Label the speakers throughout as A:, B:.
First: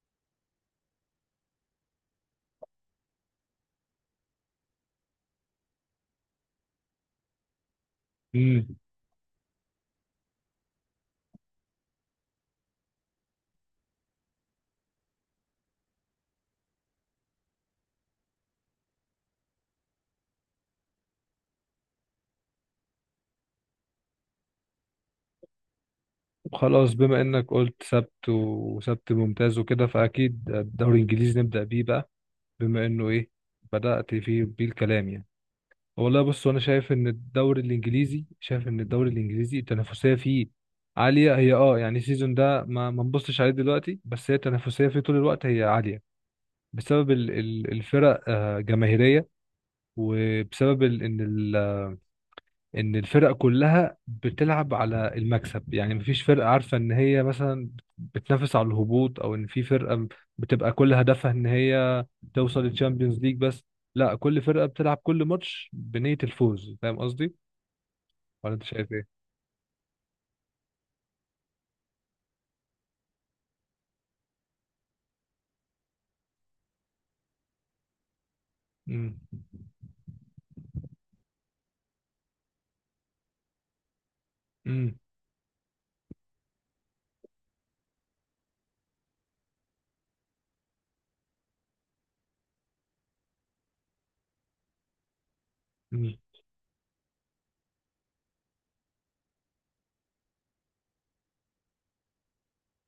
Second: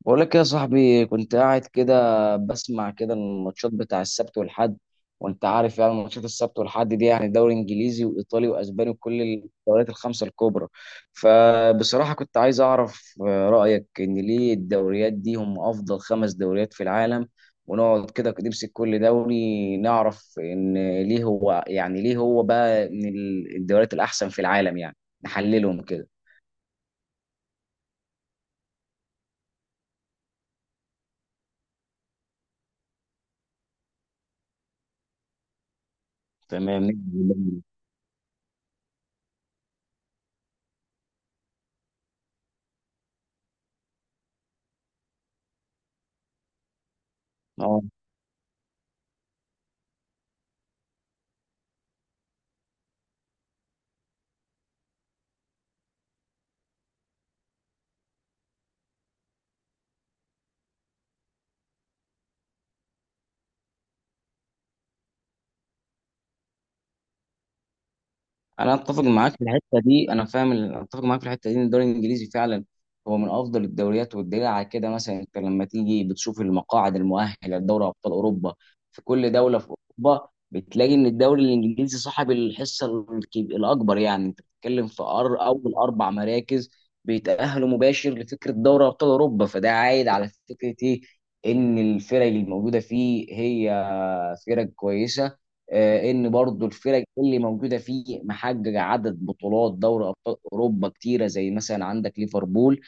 A: بقول لك إيه يا صاحبي؟ كنت قاعد كده بسمع كده الماتشات بتاع السبت والحد، وانت عارف يعني ماتشات السبت والحد دي يعني دوري انجليزي وايطالي
B: امم
A: واسباني وكل الدوريات الخمسه الكبرى. فبصراحه كنت عايز اعرف رايك ان ليه الدوريات دي هم افضل خمس دوريات في العالم، ونقعد كده نمسك كل دوري نعرف ان ليه هو ليه هو بقى من الدوريات الاحسن في العالم، يعني نحللهم كده.
B: خلاص، بما انك قلت سبت وسبت ممتاز وكده، فاكيد الدوري الانجليزي نبدا بيه بقى. بما انه ايه، بدات فيه بيه الكلام يعني. والله بص، انا
A: تمام.
B: شايف ان الدوري الانجليزي التنافسيه فيه عاليه. هي يعني السيزون ده ما نبصش عليه دلوقتي، بس هي التنافسيه فيه طول الوقت هي عاليه. بسبب
A: اه
B: الفرق جماهيريه. وبسبب ان الفرق كلها بتلعب على المكسب. يعني مفيش فرقة عارفة ان هي مثلا بتنافس على الهبوط، او ان في فرقة بتبقى كل هدفها ان هي توصل للتشامبيونز ليج بس. لا، كل فرقة بتلعب كل ماتش بنية الفوز. فاهم قصدي ولا انت
A: انا
B: شايف
A: اتفق
B: ايه؟
A: معاك في الحته دي، انا فاهم اتفق معاك في الحته دي ان الدوري الانجليزي فعلا هو من افضل الدوريات، والدليل على كده مثلا انت لما تيجي بتشوف المقاعد المؤهله لدوري ابطال اوروبا في
B: امم.
A: كل دوله في اوروبا بتلاقي ان الدوري الانجليزي صاحب الحصه الاكبر. يعني انت بتتكلم
B: امم.
A: في اول اربع مراكز بيتاهلوا مباشر لفكره دوري ابطال اوروبا. فده عايد على فكره ايه؟ ان الفرق الموجوده فيه هي فرق كويسه. ان برضو الفرق اللي موجوده فيه محققه عدد بطولات دوري ابطال اوروبا كتيره، زي مثلا عندك ليفربول.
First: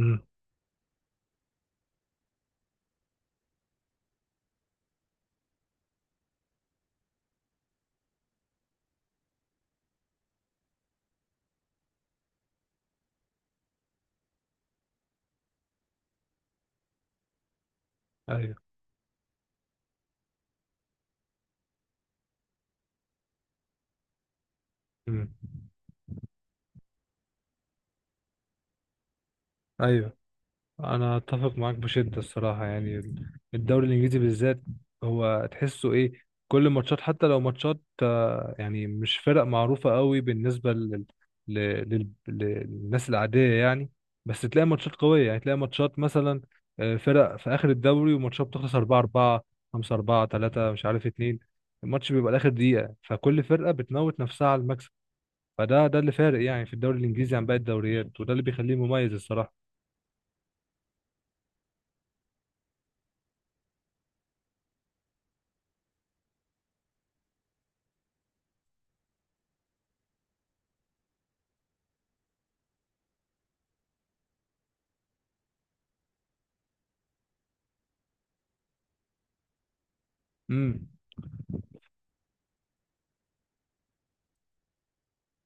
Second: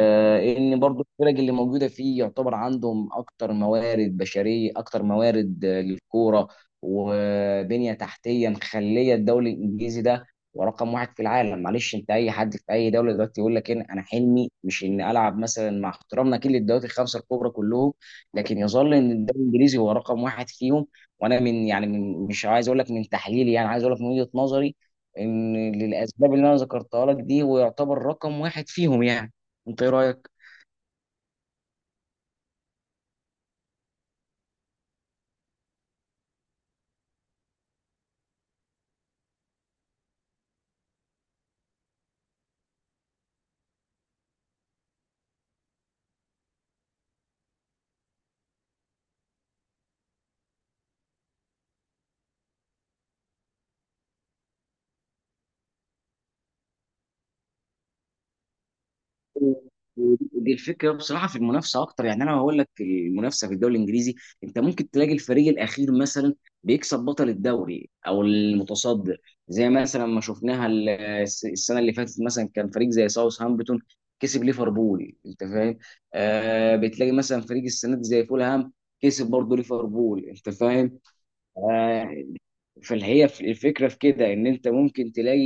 B: امم.
A: ان برضو الفرق اللي موجوده فيه يعتبر عندهم اكتر موارد بشريه، اكتر موارد للكوره وبنيه تحتيه مخليه الدوري الانجليزي ده ورقم واحد في العالم. معلش، انت اي حد في اي دوله دلوقتي يقول لك إن انا حلمي مش ان العب مثلا، مع احترامنا كل الدوريات الخمسه الكبرى كلهم،
B: ايوه.
A: لكن يظل ان الدوري الانجليزي هو رقم واحد فيهم. وانا من يعني، من مش عايز اقول لك من تحليلي، يعني عايز اقول لك من وجهة نظري،
B: امم.
A: ان للاسباب اللي انا ذكرتها لك دي هو يعتبر رقم واحد فيهم يعني. انت ايه
B: ايوه،
A: رايك؟
B: انا اتفق معاك بشده الصراحه يعني. الدوري الانجليزي بالذات هو تحسه ايه، كل ماتشات. حتى لو ماتشات يعني مش فرق معروفه قوي بالنسبه للناس العاديه يعني. بس تلاقي ماتشات قويه، يعني تلاقي ماتشات مثلا فرق في اخر الدوري، وماتشات بتخلص 4 4، 5 4، 3 مش عارف 2. الماتش بيبقى لاخر دقيقه، فكل فرقه بتموت نفسها على المكسب. فده اللي فارق يعني في الدوري الانجليزي عن باقي الدوريات، وده اللي بيخليه مميز الصراحه.
A: ودي ودي الفكره بصراحه في المنافسه اكتر. يعني انا هقول لك المنافسه في الدوري الانجليزي انت ممكن تلاقي الفريق الاخير مثلا بيكسب بطل الدوري او المتصدر. زي مثلا ما شفناها السنه اللي فاتت، مثلا كان فريق زي ساوث هامبتون كسب ليفربول، انت فاهم. بتلاقي مثلا فريق السنه دي زي فولهام كسب برضه ليفربول، انت
B: امم.
A: فاهم. آه، فالهي الفكره في كده ان انت ممكن تلاقي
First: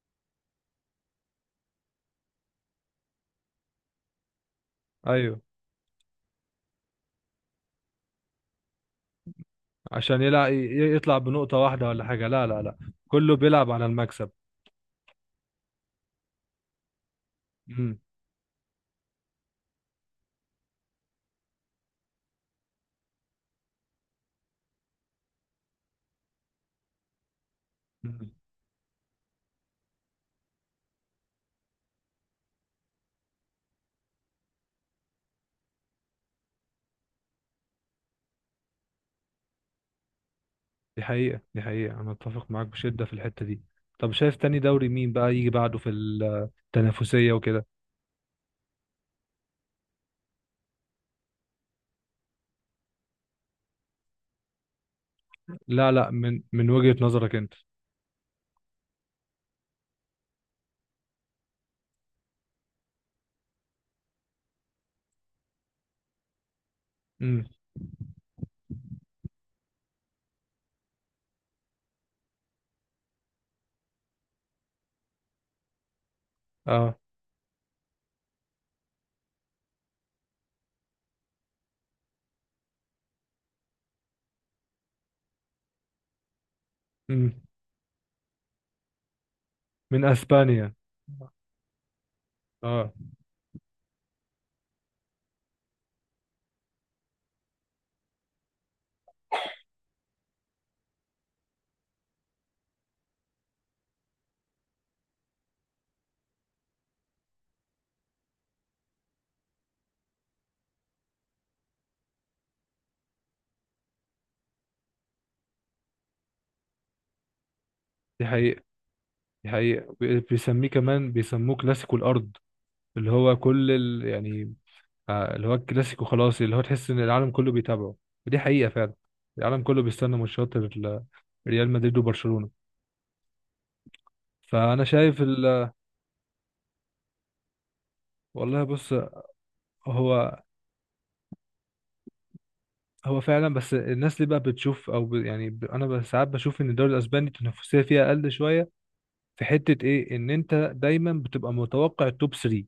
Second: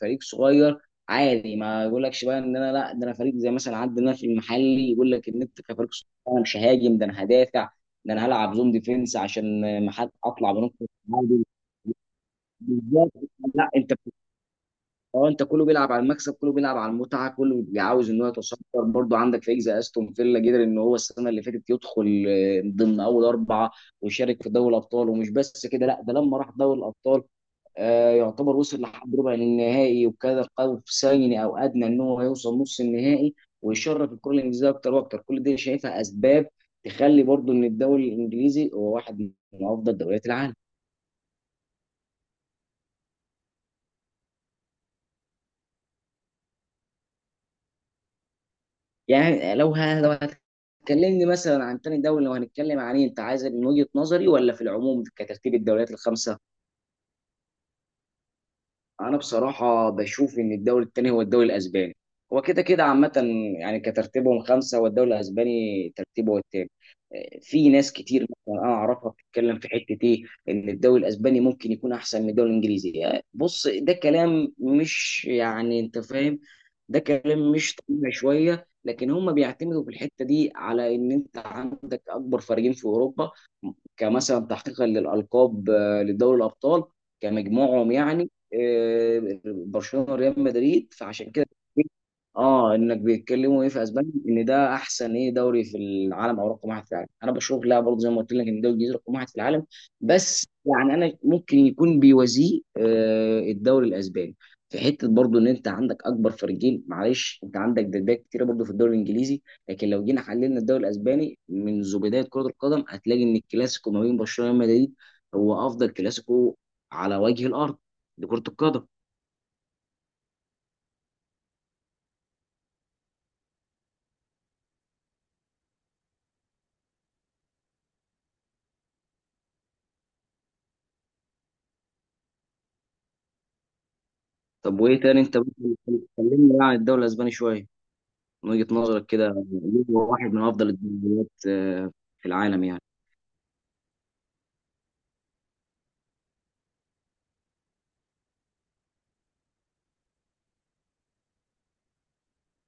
A: فريق صغير عادي ما يقولكش بقى ان انا لا، ده انا فريق زي مثلا عندنا في المحلي يقول لك
B: ايوه،
A: ان انت كفريق صغير انا مش ههاجم، ده انا هدافع، ده انا هلعب زون ديفنس عشان ما حد
B: عشان يلعب
A: اطلع بنقطه
B: يطلع
A: تعادل.
B: بنقطة واحدة ولا حاجة. لا لا لا،
A: بالظبط.
B: كله
A: لا
B: بيلعب على
A: انت
B: المكسب.
A: اه انت كله بيلعب على المكسب، كله بيلعب على المتعه، كله
B: امم.
A: عاوز ان هو يتصدر. برضه عندك فريق زي استون فيلا قدر ان هو السنه اللي فاتت يدخل ضمن اول اربعه ويشارك في دوري الابطال، ومش بس كده، لا ده لما راح دوري الابطال
B: أمم.
A: يعتبر وصل لحد ربع النهائي، وكان قاب ثاني او ادنى ان هو يوصل نص النهائي ويشرف الكره الانجليزيه اكتر واكتر. كل دي شايفها اسباب تخلي برضو ان الدوري الانجليزي هو واحد من افضل دوريات العالم.
B: دي حقيقة، دي حقيقة، أنا أتفق معاك بشدة في الحتة دي. طب شايف تاني دوري مين بقى يجي بعده في التنافسية وكده؟
A: يعني لو هتكلمني مثلا عن تاني دوري، لو هنتكلم عن انت عايز من وجهه نظري ولا في العموم كترتيب الدوريات
B: لا لا،
A: الخمسه؟
B: من وجهة نظرك أنت.
A: انا بصراحه بشوف ان الدوري الثاني هو الدوري الاسباني. هو كده كده عامه، يعني كترتيبهم خمسه والدوري الاسباني ترتيبه هو الثاني.
B: امم.
A: في ناس كتير مثلا انا اعرفها بتتكلم في حته ايه، ان الدوري الاسباني ممكن يكون احسن من الدوري الانجليزي. بص، ده كلام مش يعني، انت فاهم،
B: اه.
A: ده كلام مش طبيعي شويه. لكن هم بيعتمدوا في الحته دي على ان انت عندك اكبر فريقين في اوروبا كمثلا تحقيقا للالقاب لدوري الابطال
B: امم.
A: كمجموعهم، يعني
B: من
A: برشلونه وريال
B: أسبانيا.
A: مدريد. فعشان كده اه
B: اه.
A: انك بيتكلموا ايه في اسبانيا ان ده احسن ايه دوري في العالم، او رقم واحد في العالم. انا بشوف لا، برضه زي ما قلت لك، ان الدوري الانجليزي رقم واحد في العالم، بس يعني انا ممكن يكون بيوازيه الدوري الاسباني في حته. برضه ان انت عندك اكبر فريقين، معلش انت عندك دبابات كتيره برضه في الدوري الانجليزي، لكن لو جينا حللنا الدوري الاسباني منذ بدايه كره القدم هتلاقي ان الكلاسيكو ما بين برشلونه وريال مدريد هو افضل كلاسيكو على وجه الارض
B: دي
A: لكره
B: حقيقة،
A: القدم.
B: دي حقيقة، بيسميه كمان بيسموه كلاسيكو الأرض. اللي هو كل يعني اللي هو الكلاسيكو خلاص، اللي هو تحس ان العالم كله بيتابعه. ودي حقيقة فعلا، العالم كله بيستنى ماتشات ريال مدريد وبرشلونة.
A: طب
B: فانا
A: وايه تاني؟
B: شايف
A: انت
B: ال...
A: ممكن تكلمنا بقى عن الدوري الاسباني شويه من
B: والله
A: وجهه
B: بص،
A: نظرك كده، ليه هو واحد
B: هو
A: من افضل الدوريات في العالم يعني؟
B: هو فعلا. بس الناس اللي بقى بتشوف او ب... يعني ب... انا ب- ساعات بشوف ان الدوري الاسباني التنافسية فيها اقل شوية. في حتة ايه، ان انت دايما بتبقى متوقع التوب 3،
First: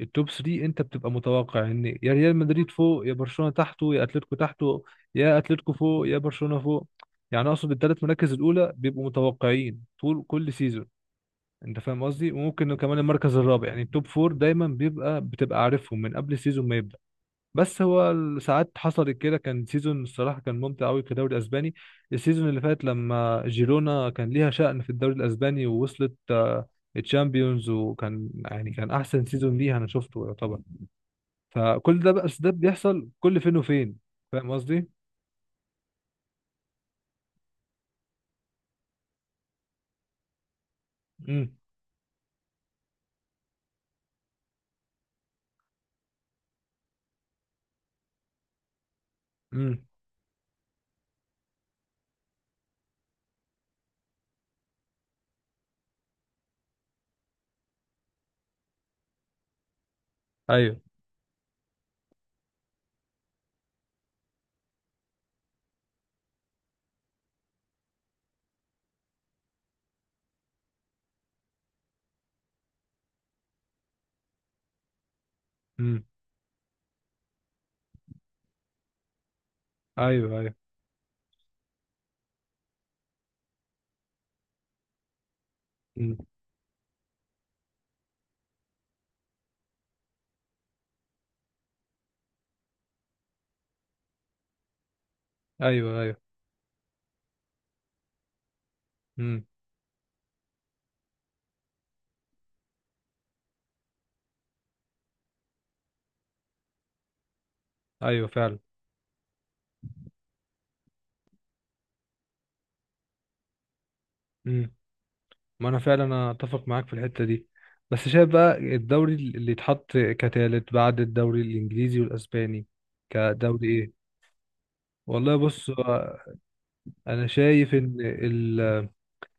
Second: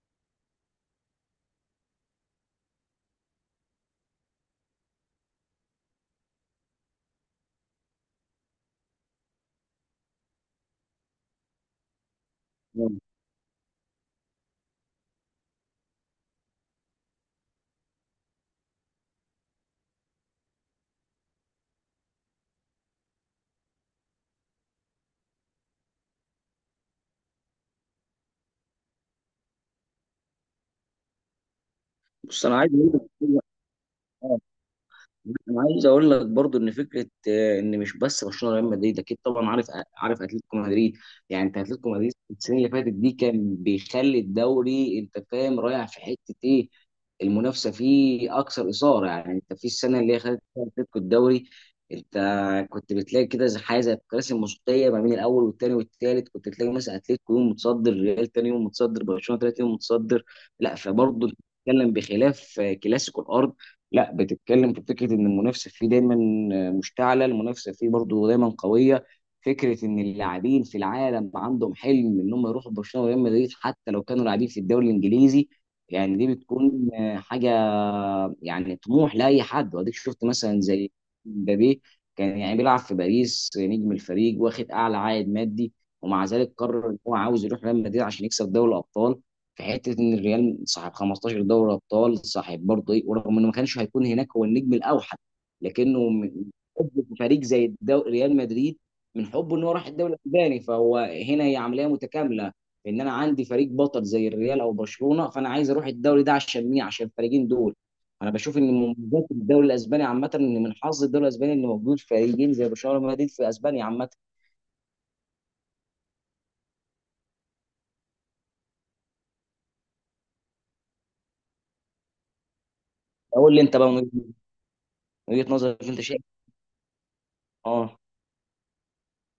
B: التوب 3 انت بتبقى متوقع ان يا ريال مدريد فوق، يا برشلونة تحته، يا اتلتيكو تحته، يا اتلتيكو فوق، يا برشلونة فوق. يعني اقصد الثلاث مراكز الاولى بيبقوا متوقعين طول كل سيزون. انت فاهم قصدي. وممكن كمان
A: آه،
B: المركز الرابع، يعني التوب 4 دايما بتبقى عارفهم من قبل السيزون ما يبدأ. بس هو ساعات حصلت كده، كان سيزون الصراحة كان ممتع قوي كدوري اسباني. السيزون اللي فات لما جيرونا كان ليها شأن في الدوري الاسباني، ووصلت الشامبيونز، وكان يعني كان احسن سيزون ليها انا شفته يعتبر. فكل ده بقى، بس
A: بص
B: ده
A: انا عايز
B: بيحصل
A: اقول
B: كل فين وفين.
A: لك،
B: فاهم قصدي؟
A: برضو ان فكره ان مش بس برشلونه ريال مدريد، اكيد طبعا عارف، عارف اتلتيكو مدريد. يعني
B: امم.
A: انت اتلتيكو مدريد السنه اللي فاتت دي كان بيخلي الدوري، انت فاهم رايح في حته ايه، المنافسه فيه اكثر اثاره. يعني انت في
B: امم.
A: السنه اللي هي خدت فيها اتلتيكو الدوري انت كنت بتلاقي كده زي حاجه زي الكراسي الموسيقيه، ما بين الاول والثاني والثالث كنت تلاقي مثلا اتلتيكو يوم متصدر، ريال ثاني يوم متصدر، برشلونه ثالث يوم متصدر. لا
B: ايوه.
A: فبرضه بتتكلم بخلاف كلاسيكو الارض، لا بتتكلم في فكره ان المنافسه فيه دايما مشتعله، المنافسه فيه برضه دايما قويه. فكره ان اللاعبين في العالم عندهم حلم ان هم يروحوا برشلونه وريال مدريد حتى لو كانوا لاعبين في الدوري الانجليزي،
B: امم.
A: يعني دي بتكون حاجه يعني طموح لاي حد. واديك شفت
B: ايوه. ايوه.
A: مثلا زي مبابي، كان يعني بيلعب في باريس نجم الفريق واخد اعلى عائد مادي،
B: امم.
A: ومع ذلك قرر ان هو عاوز يروح ريال مدريد عشان يكسب دوري الابطال، في حته ان الريال صاحب 15 دوري ابطال، صاحب برضه ايه، ورغم انه ما كانش هيكون هناك هو النجم الاوحد
B: ايوه.
A: لكنه
B: ايوه.
A: من حبه في فريق زي ريال مدريد، من
B: امم.
A: حبه ان هو راح الدوري الاسباني. فهو هنا هي عمليه متكامله، ان انا عندي فريق بطل زي الريال او برشلونه فانا عايز اروح الدوري ده عشان مين، عشان الفريقين دول.
B: ايوه
A: انا بشوف
B: فعلا.
A: ان من مميزات الدوري الاسباني عامه ان من حظ الدوري الاسباني ان موجود فريقين زي برشلونه ومدريد في اسبانيا عامه.
B: امم. ما انا فعلا اتفق معاك في الحته دي. بس شايف بقى الدوري اللي يتحط كتالت بعد الدوري الانجليزي والاسباني
A: قول لي
B: كدوري
A: انت بقى
B: ايه؟
A: من
B: والله
A: وجهه
B: بص،
A: نظرك انت
B: هو
A: شايف
B: انا شايف ان
A: اه.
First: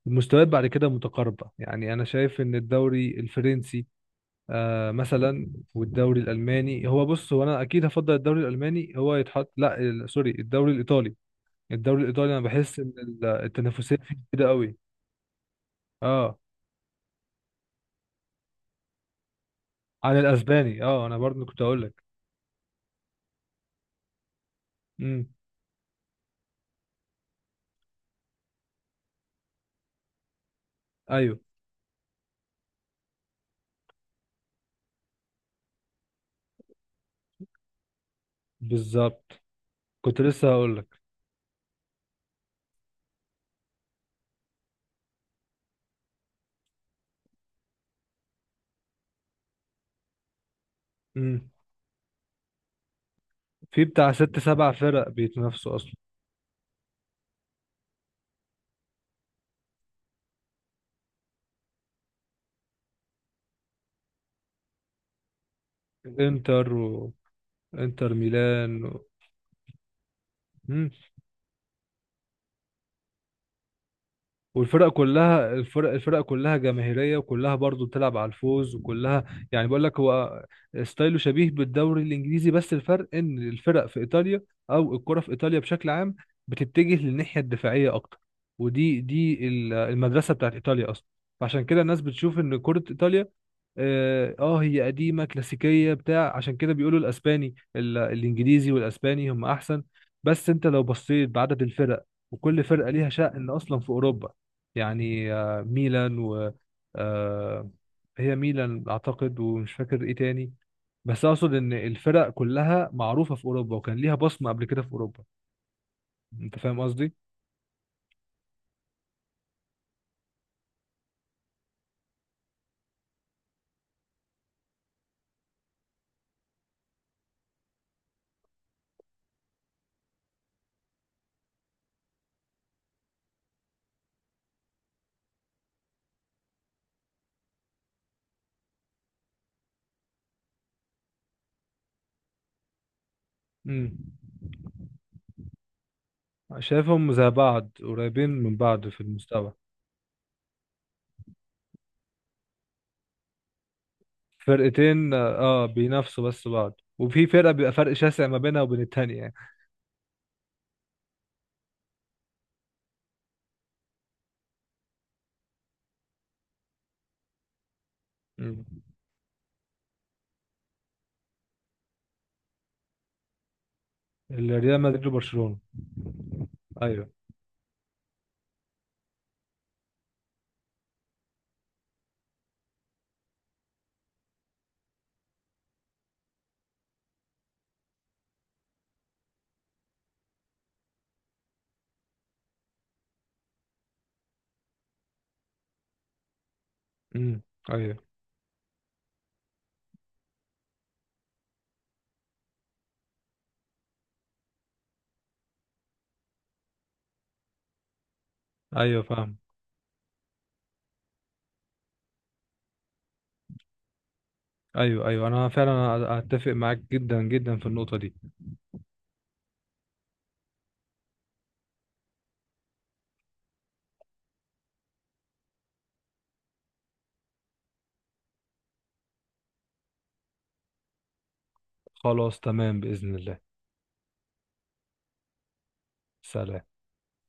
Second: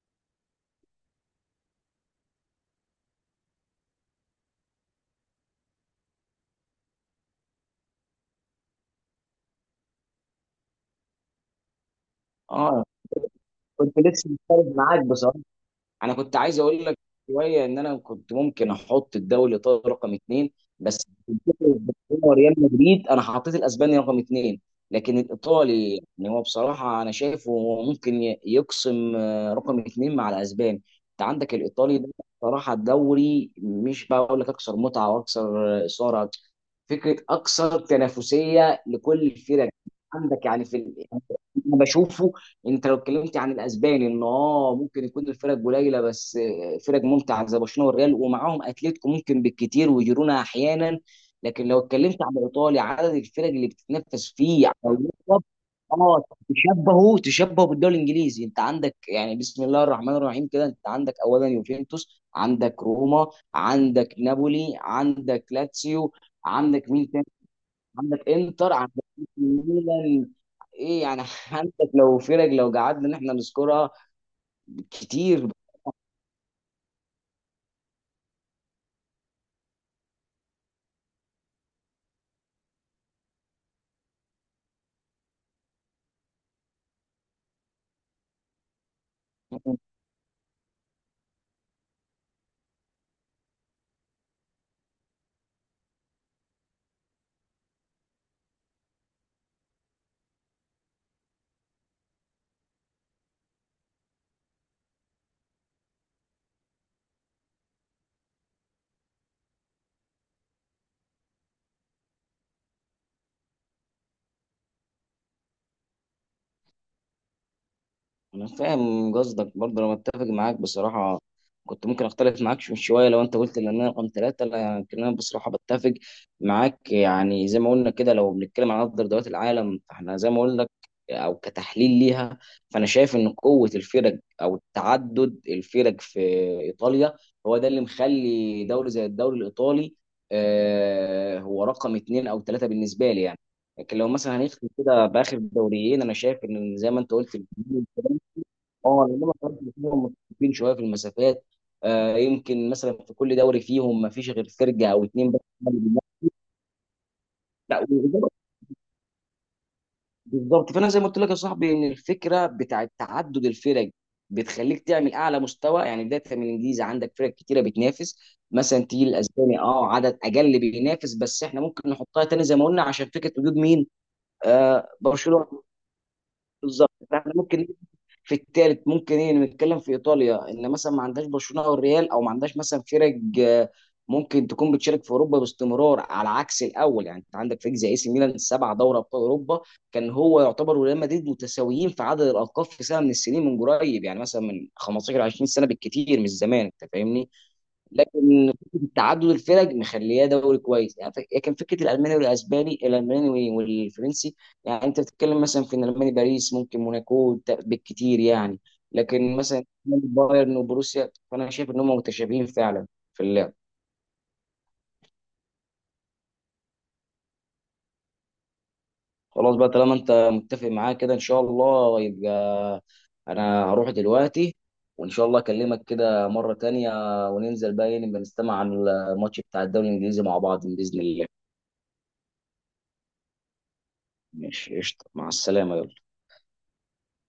B: المستويات بعد كده متقاربه. يعني انا شايف ان الدوري الفرنسي مثلا، والدوري الالماني هو بص، هو انا اكيد هفضل الدوري الالماني هو يتحط. لا سوري، الدوري الايطالي. الدوري الايطالي انا بحس
A: اه
B: ان
A: كنت
B: التنافسيه فيه
A: لسه
B: كده
A: مختلف
B: قوي.
A: معاك بصراحه. انا كنت
B: اه.
A: عايز اقول لك شويه ان انا كنت ممكن احط الدوري الايطالي رقم
B: عن
A: اثنين.
B: الاسباني، اه
A: بس
B: انا برضه كنت
A: الفكرة
B: هقول لك.
A: إن هو ريال مدريد، انا حطيت الاسباني رقم اثنين، لكن
B: امم.
A: الايطالي يعني هو بصراحه انا شايفه هو ممكن يقسم رقم اثنين مع الاسباني. انت
B: ايوه
A: عندك الايطالي ده بصراحه الدوري مش بقول لك اكثر متعه واكثر اثاره، فكره اكثر تنافسيه لكل
B: بالظبط،
A: الفرق.
B: كنت
A: عندك
B: لسه
A: يعني
B: هقول لك.
A: يعني انا بشوفه، انت لو اتكلمت عن الاسباني ان اه ممكن يكون الفرق قليله بس، فرق ممتعه زي برشلونه والريال ومعاهم اتلتيكو ممكن بالكتير وجيرونا احيانا.
B: امم.
A: لكن لو اتكلمت عن الايطالي عدد الفرق اللي
B: في بتاع
A: بتتنافس
B: ست
A: فيه
B: سبع
A: على
B: فرق
A: اللقب،
B: بيتنافسوا اصلا.
A: اه تشبهه بالدوري الانجليزي. انت عندك يعني بسم الله الرحمن الرحيم كده، انت عندك اولا يوفنتوس، عندك روما، عندك نابولي، عندك لاتسيو،
B: انتر
A: عندك مين
B: و...
A: تاني،
B: انتر
A: عندك
B: ميلان
A: انتر،
B: و...
A: عندك ميلان،
B: مم.
A: ايه يعني عندك لو فرق لو قعدنا ان احنا نذكرها
B: والفرق
A: كتير.
B: كلها، الفرق كلها جماهيريه، وكلها برضو بتلعب على الفوز، وكلها يعني. بقول لك هو ستايله شبيه بالدوري الانجليزي، بس الفرق ان الفرق في ايطاليا، او الكره في ايطاليا بشكل عام، بتتجه للناحيه الدفاعيه اكتر. ودي المدرسه بتاعت ايطاليا اصلا. فعشان كده الناس بتشوف ان كره ايطاليا هي قديمه كلاسيكيه بتاع. عشان كده بيقولوا الاسباني الانجليزي والاسباني هم احسن. بس انت لو بصيت بعدد الفرق، وكل فرقه ليها شأن اصلا في اوروبا. يعني ميلان و... آه، هي ميلان اعتقد، ومش فاكر ايه تاني. بس اقصد ان الفرق كلها معروفه في اوروبا، وكان ليها بصمه قبل كده في اوروبا. انت فاهم قصدي؟
A: انا فاهم قصدك، برضه انا متفق معاك بصراحه. كنت ممكن اختلف معاك شويه لو انت قلت ان انا رقم ثلاثه، لكن انا بصراحه بتفق معاك. يعني زي ما قلنا كده، لو بنتكلم عن افضل دوريات العالم فاحنا زي ما قلنا لك، او كتحليل ليها، فانا شايف ان قوه الفرق او تعدد الفرق في ايطاليا هو ده اللي مخلي دوري زي الدوري الايطالي هو رقم اثنين او ثلاثه بالنسبه لي يعني.
B: امم.
A: لكن لو مثلا هنختم كده باخر دوريين، انا شايف ان زي ما
B: شايفهم
A: انت
B: زي
A: قلت
B: بعض قريبين من بعض في
A: اه، انما
B: المستوى.
A: كمان فيهم متفقين شويه في المسافات. يمكن مثلا في كل دوري فيهم ما فيش غير فرقه او
B: فرقتين
A: اتنين بس.
B: بينافسوا بس بعض، وفي فرقة بيبقى
A: لا
B: فرق شاسع ما بينها وبين التانية يعني.
A: بالظبط. فانا زي ما قلت لك يا صاحبي، ان الفكره بتاعت تعدد الفرق بتخليك تعمل اعلى مستوى. يعني بدايه من الانجليزي عندك فرق كتيره بتنافس،
B: مم.
A: مثلا تيجي الاسباني اه عدد اقل بينافس، بس احنا ممكن نحطها تاني زي ما قلنا عشان فكره وجود مين.
B: الريال مدريد وبرشلونة.
A: برشلونه. بالظبط،
B: ايوه.
A: فاحنا ممكن في الثالث ممكن ايه نتكلم في ايطاليا ان مثلا ما عندهاش برشلونه او الريال او ما عندهاش مثلا فرق ممكن تكون بتشارك في اوروبا باستمرار. على عكس الاول يعني انت عندك فريق زي اي سي ميلان 7 دوري ابطال اوروبا، كان هو يعتبر وريال مدريد متساويين في عدد الالقاب في سنه من السنين من قريب، يعني مثلا من 15 20 سنه بالكثير، مش زمان، انت فاهمني.
B: امم. ايوه.
A: لكن فكرة تعدد الفرق مخلياه دوري كويس يعني لكن فكره الالماني والاسباني، الالماني والفرنسي، يعني انت بتتكلم مثلا في الالماني باريس ممكن موناكو بالكتير يعني.
B: ايوه
A: لكن
B: فاهم.
A: مثلا بايرن وبروسيا فانا شايف ان هم متشابهين فعلا في اللعب.
B: ايوه. ايوه، انا فعلا اتفق معاك جدا جدا في النقطة دي.
A: خلاص بقى طالما انت متفق معايا كده، ان شاء الله يبقى انا هروح دلوقتي وان شاء الله اكلمك كده مره تانية وننزل بقى نبقى نستمع عن الماتش بتاع الدوري الانجليزي مع بعض باذن الله.
B: خلاص تمام، بإذن الله.
A: ماشي قشطه، مع السلامه، يلا.
B: سلام.